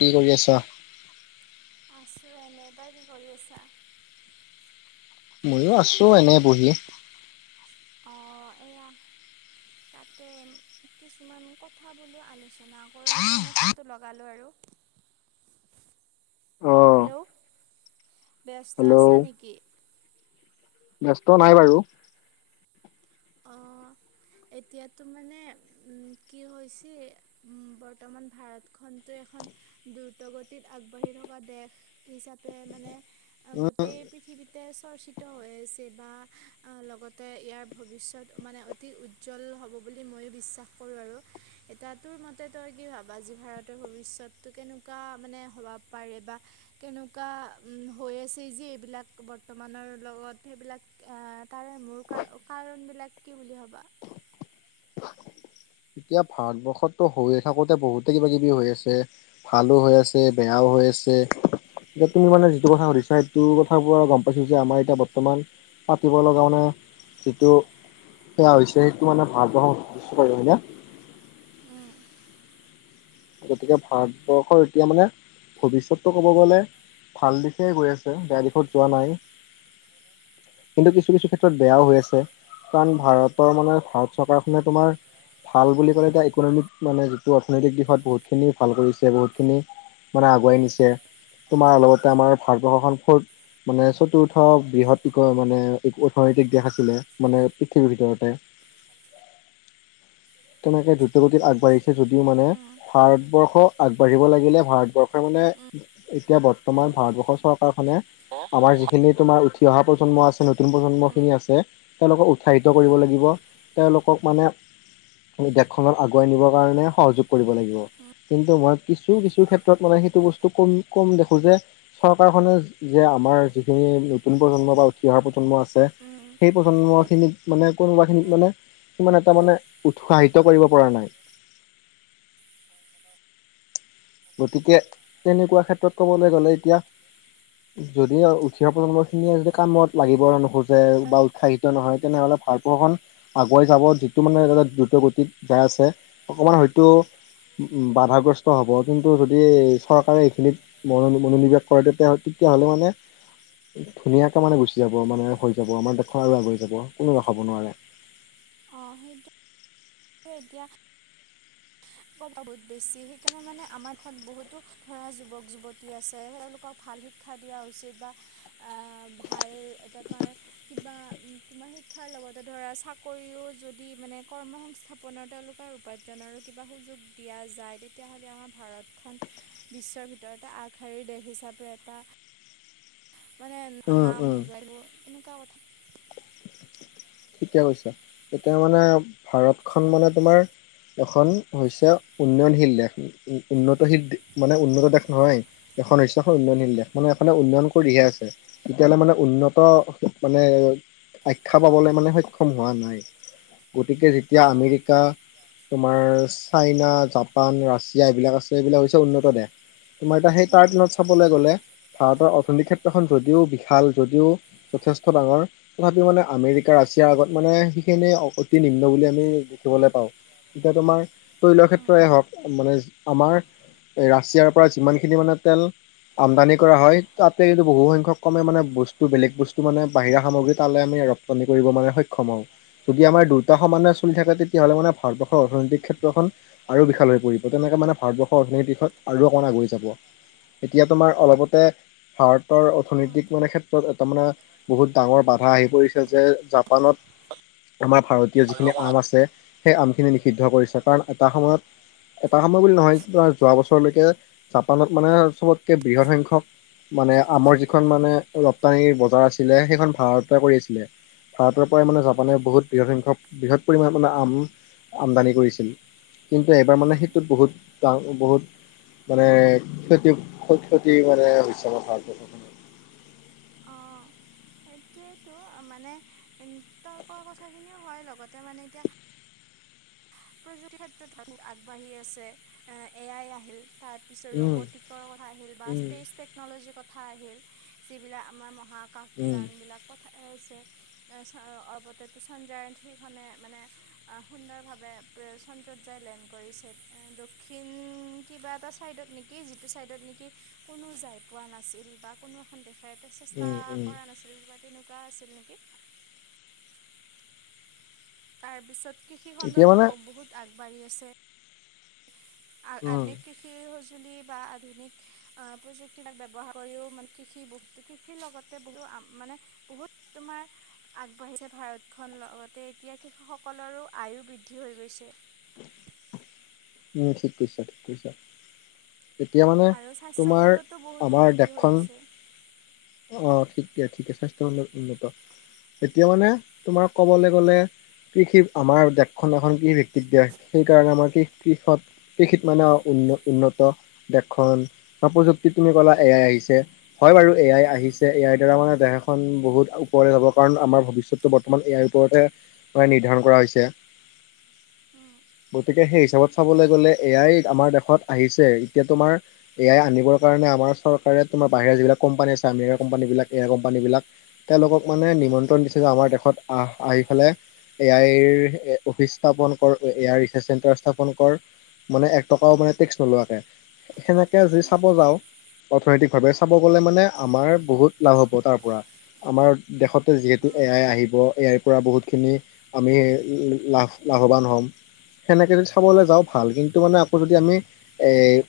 কি কৰি আছ আছো এনে তই কি কৰি আছা ময়ো আছো এনে বহি অ' এয়া তাকে কিছুমান কথা বোলো আলোচনা কৰোঁ সেইকাৰণে ফোনটো লগালোঁ আৰু [inaudible] অ', হেল্ল' ব্যস্ত আছা হেল্ল' নেকি ব্যস্ত নাই বাৰু অ এতিয়াতো মানে উম কি হৈছে উম বৰ্তমান ভাৰত খনত [unintelligible] এখন দ্ৰুত গতিত আগবাঢ়ি থকা দেশ হিচাপে মানে [unintelligible] উম, গোতেই পৃথিৱীতে চৰ্চিত হৈ আছে বা আহ লগতে ইয়াৰ ভৱিষ্যত মানে অতি উজ্জ্বল হ'ব বুলি মইো বিশ্বাস কৰো আৰু এটাটোৰ মতে তই কি ভাবা [unintelligible] আজি ভাৰতৰ ভৱিষ্যতো কেনেকুৱা মানে হবা পাৰে বা কেনেকুৱা উ হৈ [unintelligible] চি চি এইবিলাক বৰ্তমানৰ লগত সেইবিলাক তাৰে মূল কাৰণ বিলাক [unintelligible] কি বুলি ভাবা এতিয়া ভাৰতবৰ্ষতটো হৈয়ে থাকোতে বহুতে কিবা কিবি হৈ আছে ভালো হৈ আছে বেয়াও হৈ [unintelligible] আছে [unintelligible] এতিয়া তুমি মানে যিটো কথা সুধিছা সেইটো কথাবোৰ গম পাইছো যে আমাৰ এতিয়া বৰ্তমান পাতিব লগা মানে [unintelligible] যিটো সেয়া হৈছে সেইটো মানে ভাল বহা পাৰ হয় ন [unintelligible] আৰু ভাৰত গতিকে ভাৰতবৰ্ষৰ এতিয়া মানে ভৱিষ্যতটো ক'ব গ'লে ভাল দিশে গৈ আছে বেয়া দীঘত যোৱা নাই কিন্তু কিছু কিছু ক্ষেত্ৰত বেয়াও হৈ আছে কাৰণ ভাৰতৰ মানে ভ চৰকাৰখনে তোমাৰ ভাল বুলি ক'লে এতিয়া ইকনমিক মানে যিটো অৰ্থনৈতিক দিশত বহুত খিনি ভাল কৰিছে বহুত খিনি মানে আগুৱাই নিছে তোমাৰ লগতে আমাৰ ভাৰতবৰ্ষখন ফুত মানে চতুৰ্থ বৃহৎয় মানে এক অৰ্থনৈতিক দেশ আছিলে মানে পৃথিৱীৰ ভিতৰতে তেনেকে দু গতিত আগবাঢ়িছে যদিও মানে ভাৰতবৰ্ষ আগবাঢ়িব লাগিলে ভাৰতবৰ্ষই মানে এতিয়া বৰ্তমান ভাৰতবৰ্ষৰ চৰকাৰখনে আমাৰ যিখিনি তোমাৰ উঠি অহা প্ৰজন্ম আছে নতুন প্ৰজন্মখিনি আছে তেওঁলোকক উৎসাহিত কৰিব লাগিব তেওঁলোকক মানে দেশখনত আগুৱাই নিবৰ কাৰণে সহযোগ কৰিব লাগিব কিন্তু মই কিছু কিছু ক্ষেত্ৰত মানে সেইটো বস্তু কম কম দেখো যে চৰকাৰখনে যে আমাৰ যিখিনি নতুন প্ৰজন্ম বা উঠি অহা প্ৰজন্ম আছে সেই প্ৰজন্মখিনিত মানে কোনোবা খিনিত মানে ইমান এটা মানে উৎসাহিত কৰিব পৰা নাই [unintelligible] গতিকে তেনেকুৱা ক্ষেত্ৰত ক'বলৈ গ'লে এতিয়া যদি উঠি অহা প্ৰজন্ম খিনিয়ে যদি কামত লাগিব নোখোজে বা উৎসাহিত নহয় তেনেহ'লে ভাৰপ্ৰখন আগুৱাই যাব যিটো মানে এ দ্ৰুত গতিত যাই আছে অকমান হয়তো [unintelligible] উম বাধাগ্ৰস্ত হ'ব কিন্তু যদি চৰকাৰে এইখিনিত মনোনিৱেশ কৰে তেতিয়া তেতিয়াহ'লে মানে [unintelligible] ধুনীয়াকে মানে গুচি যাব মানে হৈ যাব আমাৰ দেশৰ আৰু আগুৱাই যাব [unintelligible] কোনো ৰখা'ব নোৱাৰে [unintelligible] অ সেইটো। এতিয়া। বহুত বেছি সেইকাৰণে মানে আমাৰখন বহুতো ধৰা যুৱক যুৱতী আছে তেওঁলোকক ভাল। ভাল শিক্ষা দিয়া উচিত বা আহ ভাল তোমাৰ কিবা তোমাৰ সেই শিক্ষাৰ লগতে ধৰা চাকৰিও যদি মানে কৰ্ম সংস্থাপনৰ তেওঁলোকৰ উপাৰ্জন আৰু কিবা সুযোগ দিয়া যায় তেতিয়াহ'লে আমাৰ ভাৰতখন বিশ্বৰ ভিতৰতে আগশাৰীৰ দেশ হিচাপে তাপি এটা মানে উম নাম উম উজাইব এনেকুৱা কথা ঠিকে কৈছা এতিয়া মানে ভাৰতখন মানে তোমাৰ এখন হৈছে উন্নয়নশীল দেশ উ উন্নতশীল মানে উন্নত দেশ নহয় এখন হৈছে উন্নয়নশীল দেশ মানে এখনে উন্নয়ন কৰিহে আছে তেতিয়াহ'লে মানে উন্নত মানে আখ্যা অঁ পাবলৈ মানে হয় সক্ষম হোৱা নাই গতিকে যেতিয়া অঁ আমেৰিকা তোমাৰ চাইনা জাপান ৰাছিয়া এইবিলাক আছে এইবিলাক হৈছে উন্নত দেশ তোমাৰ এতিয়া সেই তাৰ দিনত চাবলৈ গলে ভাৰতৰ অৰ্থনৈতিক ক্ষেত্ৰখন যদিও বিশাল যদিও যথেষ্ট ডাঙৰ তথাপি মানে আমেৰিকাৰ আ এতিয়াৰ আগত মানে সেইখিনি অতি নিম্ন বুলি আমি দেখিবলৈ পাওঁ এতিয়া তোমাৰ তৈলৰ ক্ষেত্ৰই হওক মানে আমাৰ এই ৰাছিয়াৰ পৰা যিমানখিনি মানে তেল আমদানি কৰা হয় তাতে যটো বহু সংখ্যক কমে মানে বস্তু বেলেগ বস্তু মানে বাহিৰা সামগ্ৰী তালে আমি ৰপ্তানি কৰিব মানে সক্ষম হও যদি আমাৰ দুয়টা সমানে চলি থাকে তেতিয়াহ'লে মানে ভাৰবৰ্ষৰ অৰ্থনৈতিক ক্ষেত্ৰখন আৰু বিশাল হৈ পৰিব তেনে মানে ভাৰতবৰ্ষৰ অৰ্থনীতি দিয়ত আৰু অকণ আগুৱৰি যাব এতিয়া তোমাৰ অলপতে ভাৰতৰ অৰ্থনৈতিক মানে ক্ষেত্ৰত এটা মানে বহুত ডাঙৰ বাধা আহি পৰিছে যে জাপানত আমাৰ ভাৰতীয় আৰু যিখিনি অকণমান আম আছে। সেই আমখিনি নিষিদ্ধ কৰিছে কাৰণ এটা সময়ত। এটা সময় বুলি নহয় যোৱা বছৰলৈকে জাপানত মানে চবতকে বৃহৎ সংখ্যক। মানে আমৰ যিখন মানে ৰপ্তানি বজাৰ আছিলে সেইখন ভাৰতেতে কৰি আছিলে। ভাৰতৰ পৰাই মানে জাপানে বহুত বৃহৎ সংখ্যক বৃহৎ পৰিমাণে মানে আম আমদানি কৰিছিল। কিন্তু এবাৰ মানে সেইটোত বহুত ডা বহুত। মানে ক্ষতি ক্ষতি মানে হৈছে আমাৰ ভাৰতবৰ্ষখনত [unintelligible] সেইটোৱেইটো মানে তইকোৱা কথাখিনিও হয় লগতে মানে এতিয়া। [unintelligible] প্ৰযুক্তিৰ ক্ষেত্ৰত ধৰ আগবাঢ়ি আছে এয়াই আহিল তাৰ পিছত উম, ৰ'বটিকৰ কথা আহিল বা উম। স্পেচ টেকন'লজিৰ কথা আহিল যিবিলাক আমাৰ। মহাকাশ উম, যান। ছে অবলেতঞ্চনজাৰখনে থ্ৰী মানে সুন্দৰ। চন্দ্ৰত যাই লেণ্ড কৰিছে দক্ষিণ কিবা এটা চাইডত নেকি যি চাইডত নেকি কোনো যাই পোৱা নাছিল বা কোনো এখন দেশ। খাই চেষ্টা উম, উম, কৰা নাছিল বা তেনেকুৱা আছিল নেকি? তাৰ পিছত কৃষি এতিয়া খণ্ডতো মানে বহুত আগবাঢ়ি আছে। উম, আধুনিক কৃষি। বা আধুনিক প্ৰযুক্তিবাক ব্যৱহাৰ কৰিও মানে কৃষি বহুত কৃষিৰ লগতে বহু। মানে বহুত তোমাৰ আগবাঢ়িছে ভাৰত খন লগতে এতিয়া কৃষকসকলৰো আয়ু বৃদ্ধি হৈ গৈছে [unintelligible] উম ঠিক কৈছা ঠিক কৈছা। তেতিয়া মানে আৰু স্বাস্থ্য তোমাৰ খণ্ডতো বহুত আমাৰ উন্নতি হৈ দেশখন আছে আহ শ ঠিকে ঠিকে স্বাস্থ্য উন্ উন্নত এতিয়া মানে তোমাৰ কবলৈ গলে। কি ঠিক আমাৰ দেশখন এখন কি ভিত্তিত দেশ সেই কাৰণে আমাৰ কি? কৃষত কৃষিত মানে উ উন্ন উন্নত দেশখন বা প্ৰযুক্তি তুমি ক'লা এ‌ উম আই পিছে হয় বাৰু এ আই উম আহিছে এ আই দ্বাৰা আমাৰ দেহাখন বহুত ওপৰলে যাব কাৰণ আমাৰ ভৱিষ্যতো বৰ্তমান এই আই ওপৰতে প্ৰায় নিৰ্ধাৰণ কৰা হৈছে উম গতিকে সেই হিচাপত চাবলৈ গ'লে এ আই আমাৰ দেশত আহিছে এতিয়াতো তোমাৰ এ আই আনিবৰ কাৰণে আমাৰ চৰকাৰে তোমাৰ বাহিৰ যিলাক কোম্পানী আছে আমৰিকা কম্পানী বিলাক এয়া কম্পানী বিলাক তেওঁলক ক মানে নিমন্ত্ৰণ দিছে যে আমাৰ দেশত। আহ আহি পেলাই এ আইৰ অফিচ স্থাপন কৰুতে এ আই ৰিচাৰ্চ চেণ্টাৰ চাব। অংকৰ মানে এক টকা ও মানে টেক্স নোৱাকে সেনেকে য উম উম চাব যাওঁ। অৰ্থনৈতিক ভাৱে চাব গলে মানে আমাৰ বহুত লাভ হ'ব তাৰ পৰা। আমাৰ দেশতে যিহেতু উম এ আই আহিব এ আইৰ পৰা বহুতখিনি আমি লাভ। লাভৱান হ'ম সেনেকৈ যদি চাবলৈ উম যাওঁ ভাল কিন্তু মানে আকৌ যদি আমি এই।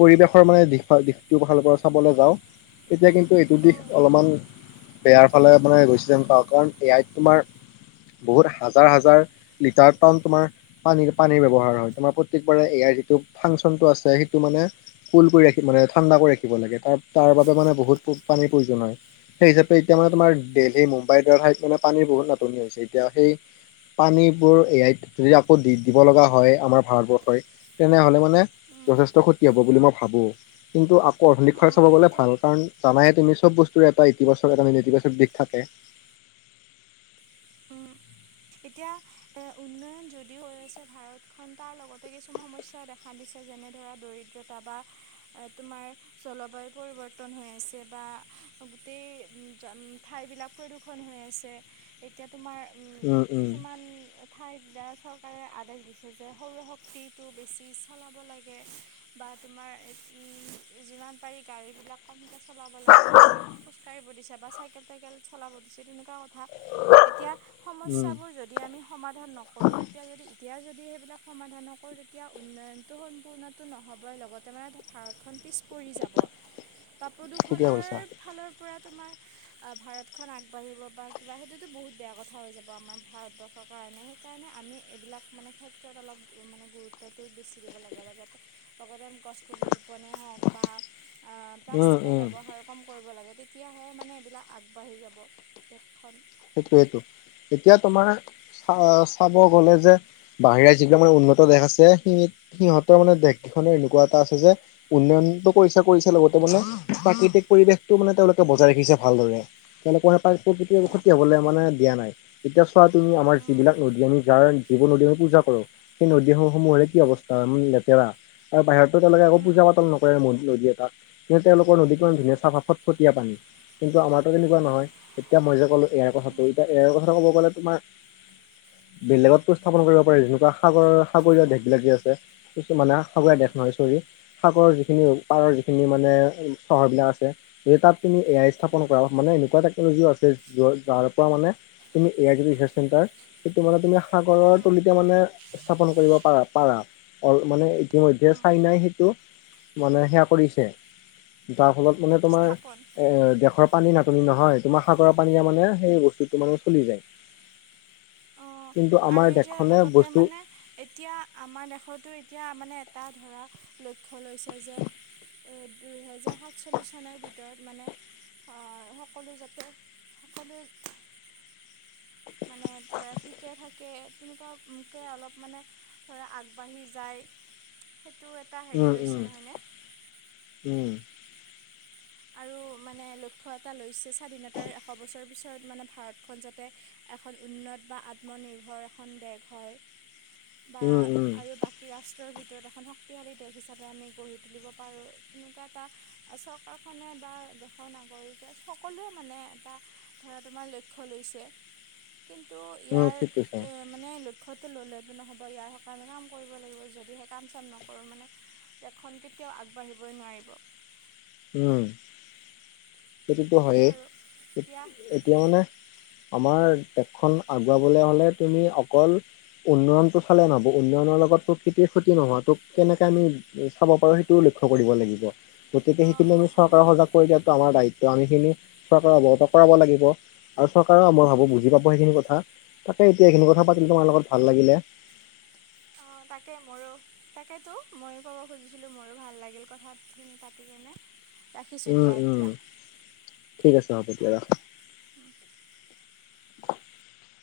পৰিৱেশৰ মানে দিশ ব দিশটো ভালৰ পৰা চাবলৈ যাওঁ তেতিয়া কিন্তু। এইটো অ দিশ অলপমান বেয়াৰ ফালে মানে গৈছিলেন পাওঁ কাৰণ এ আইত তোমাৰ। বহুত হাজাৰ হাজাৰ লিটাৰ টন তোমাৰ পানীৰ পানীৰ ব্যৱহাৰ হয়। তমাৰ প্ৰতেকবাৰে এয়াৰ যিটো ফাংচনটো আছে সেইটো মানে কুল কৰি ৰাখ মানে ঠাণ্ডা কৰি ৰাখিব লাগে। ত তাৰ বাবে মানে বহুত পানীৰ প্ৰয়োজন হয় সেই হিচাপে এতিয়া মানে তোমাৰ উম দেলহি মুম্বাই দ হো অলপ। পানীৰ বহুত নাটনি হৈছে এতিয়া সেই পানীবোৰ এয়াইত যদি আকৌ দি দিব লগা হয়। আমাৰ ভাৰতবৰ্ষই তেনেহ'লে মানে উম যথেষ্ট ক্ষতি হ'ব বুলি মই ভাবোঁ কিন্তু আ। ক অধুনিক অ ফাৰ চাব গলে এতিয়া ভাল কাৰণ জানাইে তু চব বস্তুৰ এটা ইতিবাচক এটা ম ইতিবাচক দিশ থাকে। উম এতিয়া এ উন্নয়ন যদিও হৈ আছে ভাৰতখন তাৰ লগতে কিছুমান সমস্যা ও দেখা দিছে যে। এনে ধৰা দৰিদ্ৰতা বা তোমাৰ জলবায়ু পৰিৱৰ্তন হৈ আছে বা। গোটেই জ ঠাইবিলাক প্ৰদূষণ হৈ আছে এতিয়া তোমাৰ। উম, উম, কিছুমান ঠাইত বা চৰকাৰে আ আদেশ দিছোঁ যে সৌৰশক্তিটো বেছি চালাব লাগে বা তোমাৰ উম যিমান পাৰি গাড়ী বিলাক কমকে চলাব লাগে মানুহক খোজ কাঢ়িব দিছে বা চাইকেল টাইকেল চলাব দিছে তেনেকুৱা কথা এতিয়া সমস্যা উম, যদি আমি সমাধান নকৰোঁ তেতিয়া যদি এতিয়া যদি সেইবিলাক সমাধান নকৰোঁ তেতিয়া উন্নয়নটো সম্পূ সম্পূৰ্ণ টো নহ'বই লগতে মানে ভাৰতখন পিছ পৰি যাব বা ঠিকে প্ৰদূষণৰ কৈছা। ফালৰ পৰা তোমাৰ অ ভাৰত খন আগবাঢ়িব বা কিবা সেইটোতো বহুত বেয়া কথা হৈ যাব আমাৰ ভাৰতবৰ্ষৰ কাৰণে সেইকাৰণে আমি এইবিলাক মানে ক্ষেত্ৰত অলপ মানে গুৰুত্বটো বেছি দিব লাগে লগতে গছপুলি ৰোপনে হওক বা আহ উম, প্লাষ্টিকৰ উম। ব্যৱহাৰ কম কৰিব লাগে তেতিয়াহে মানে এইবিলাক আগবাঢ়ি যাব দেশখন সেইটোয়েইটো এতিয়া তোমাৰ চা চাব গলে যে বাহিৰা যিবিলাক মানে উন্নত দেশ আছে সি সিহঁতৰ মানে দেশ খনৰ এনেকুৱা এটা আছে যে উন্নয়নতটো কৰিছে কৰিছে লগতে মানে প্ৰাকৃতিক পৰিৱেশতটো মানে তেওঁলোকে বজাই ৰাখিছে ভালদৰে তেনেকুৱা এটা প্ৰা প্ৰকৃতিৰ বুকুত হবলে মানে দিয়া নাই এতিয়া চোৱা তুমি আমাৰ যিবিলাক নদী আমি যাৰ যিবোৰ নদী আমি পূজা কৰো নদীসম সমূহৰে কি অৱস্থা মানে লেতেৰা আৰু বাহিৰতো তেওঁলোকে আকৌ পূজা পাতল নকৰে নদী নদী এটাত যে তেওঁলোকৰ নদীখন ধুনীয়া চাহ ফত ফটীয়া পানী কিন্তু আমাৰতো তেনেকুৱা নহয় এতিয়া মই যে ক'লো এয়াই কথাটো এতিয়া এয়াৰ কথা ক'ব গ'লে তোমাৰ বেলেগতো স্থাপন কৰিব পাৰে স্থাপন যেনেকুৱা সাগৰৰ সাগৰীয় দেশ বিলাক যে আছে কি মানে সাগৰীয়া দেশ হয় চৰি সাগৰৰ যিখিনি পাৰৰ যিখিনি মানে চহৰবিলাক আছে যদি তাত এ আই স্থাপন কৰা মানে এনেকুৱা টকনলজিও আছে য যাৰ পৰা মানে তুমি এ আই জিটো ৰিচাৰ্চ চেণ্টাৰ সেইটো মানে তুমি সাগৰৰ তলিতে মানে স্থাপন কৰিব পাৰা পাৰা অ মানে ইতিমধ্যে চাইনাই সেইটো মানে সেয়া কৰিছে যাৰ ফলত মানে তোমাৰ দেশৰ পানী নাটনি নহয় তোমাৰ সাগৰৰ পানীয়া মানে সেই বস্তুটো মানে চলি যায় অ কিন্তু আৰু আমাৰ এতিয়া দেশখনে লগতে বস্তু মানে এতিয়া আমাৰ দেশটো এতিয়া মানে এটা ধৰা লক্ষ্য লৈছে যে- দুহেজাৰ সাত চল্লিশ চনৰ ভিতৰত মানে। আহ সকলো যাতে সকলো- [unintelligible] মানে ধৰা ঠিকে থাকে তেনেকুৱা মোকে অলপ মানে ধৰা আগবাঢ়ি যায় সেইটো এটা হেৰি উম লৈছে উম নহয়নে উম আৰু মানে লক্ষ্য এটা লৈছে স্বাধীনতাৰ এশ বছৰৰ পিছৰত মানে ভাৰতখন যাতে এখন উন্নত বা আত্মনিৰ্ভৰ এখন দেশ হয় বা উম উম আৰু বাকী ৰাষ্ট্ৰৰ ভিত ভিতৰত এখন শক্তিশালী দেশ হিচাপে আমি গঢ়ি তুলিব পাৰো তেনেকুৱা এটা চৰকাৰ খনে বা দেশৰ নাগৰিকে সকলোৱে মানে এটা ধৰা তোমাৰ লক্ষ্য লৈছে [unintelligible] কিন্তু উম ঠিক কৈছা ইয়াৰ এ মানে লক্ষ্য টো ল'লে নহ'ব ইয়াৰ সকা কাম কৰিব লাগিব যদিহে কাম চাম নকৰো মানে দেশখন কেতিয়াও আগবাঢ়িব নোৱাৰিব সেইটোতো সেইটোৱে হয়েই আৰু দিয়া এতিয়া মানে আমাৰ দেশ খন আগুৱাবলৈ হ'লে তুমি অকল উন্নয়নতটো চালে নহব উন্নয়নৰ লগত প্ৰকৃতিয় ক্ষতি নোহোৱা তোক কেনেকে আমি চাব পাৰো সেইটো লক্ষ্য কৰিব লাগিব গতিকে সেই অঁ একচুৱেলি অঁ অঁ চৰকাৰে সজাগ কৰি দিয়াতটো আমাৰ দায়িত্ব আমিখিনি চৰকাৰে অৱগত কৰাব লাগিব আৰু চৰকাৰও মই ভাবো বুজি পাব সেইখিনি কথা তাকে এতিয়া এইখিনি কথা পাতিল অঁ তোমাৰ লগত ভাল লাগিলে [unintelligible] তাকে মোৰো তাকেতো ময়ো ক'ব খুজিছিলো মোৰো ভাল লাগিল কথা খিনি পাতি কেনে- ৰাখিছোঁ উম দিয়া উম এতিয়া ঠিক আছে হ'ব দিয়া অঁ ৰাখা। [inaudible]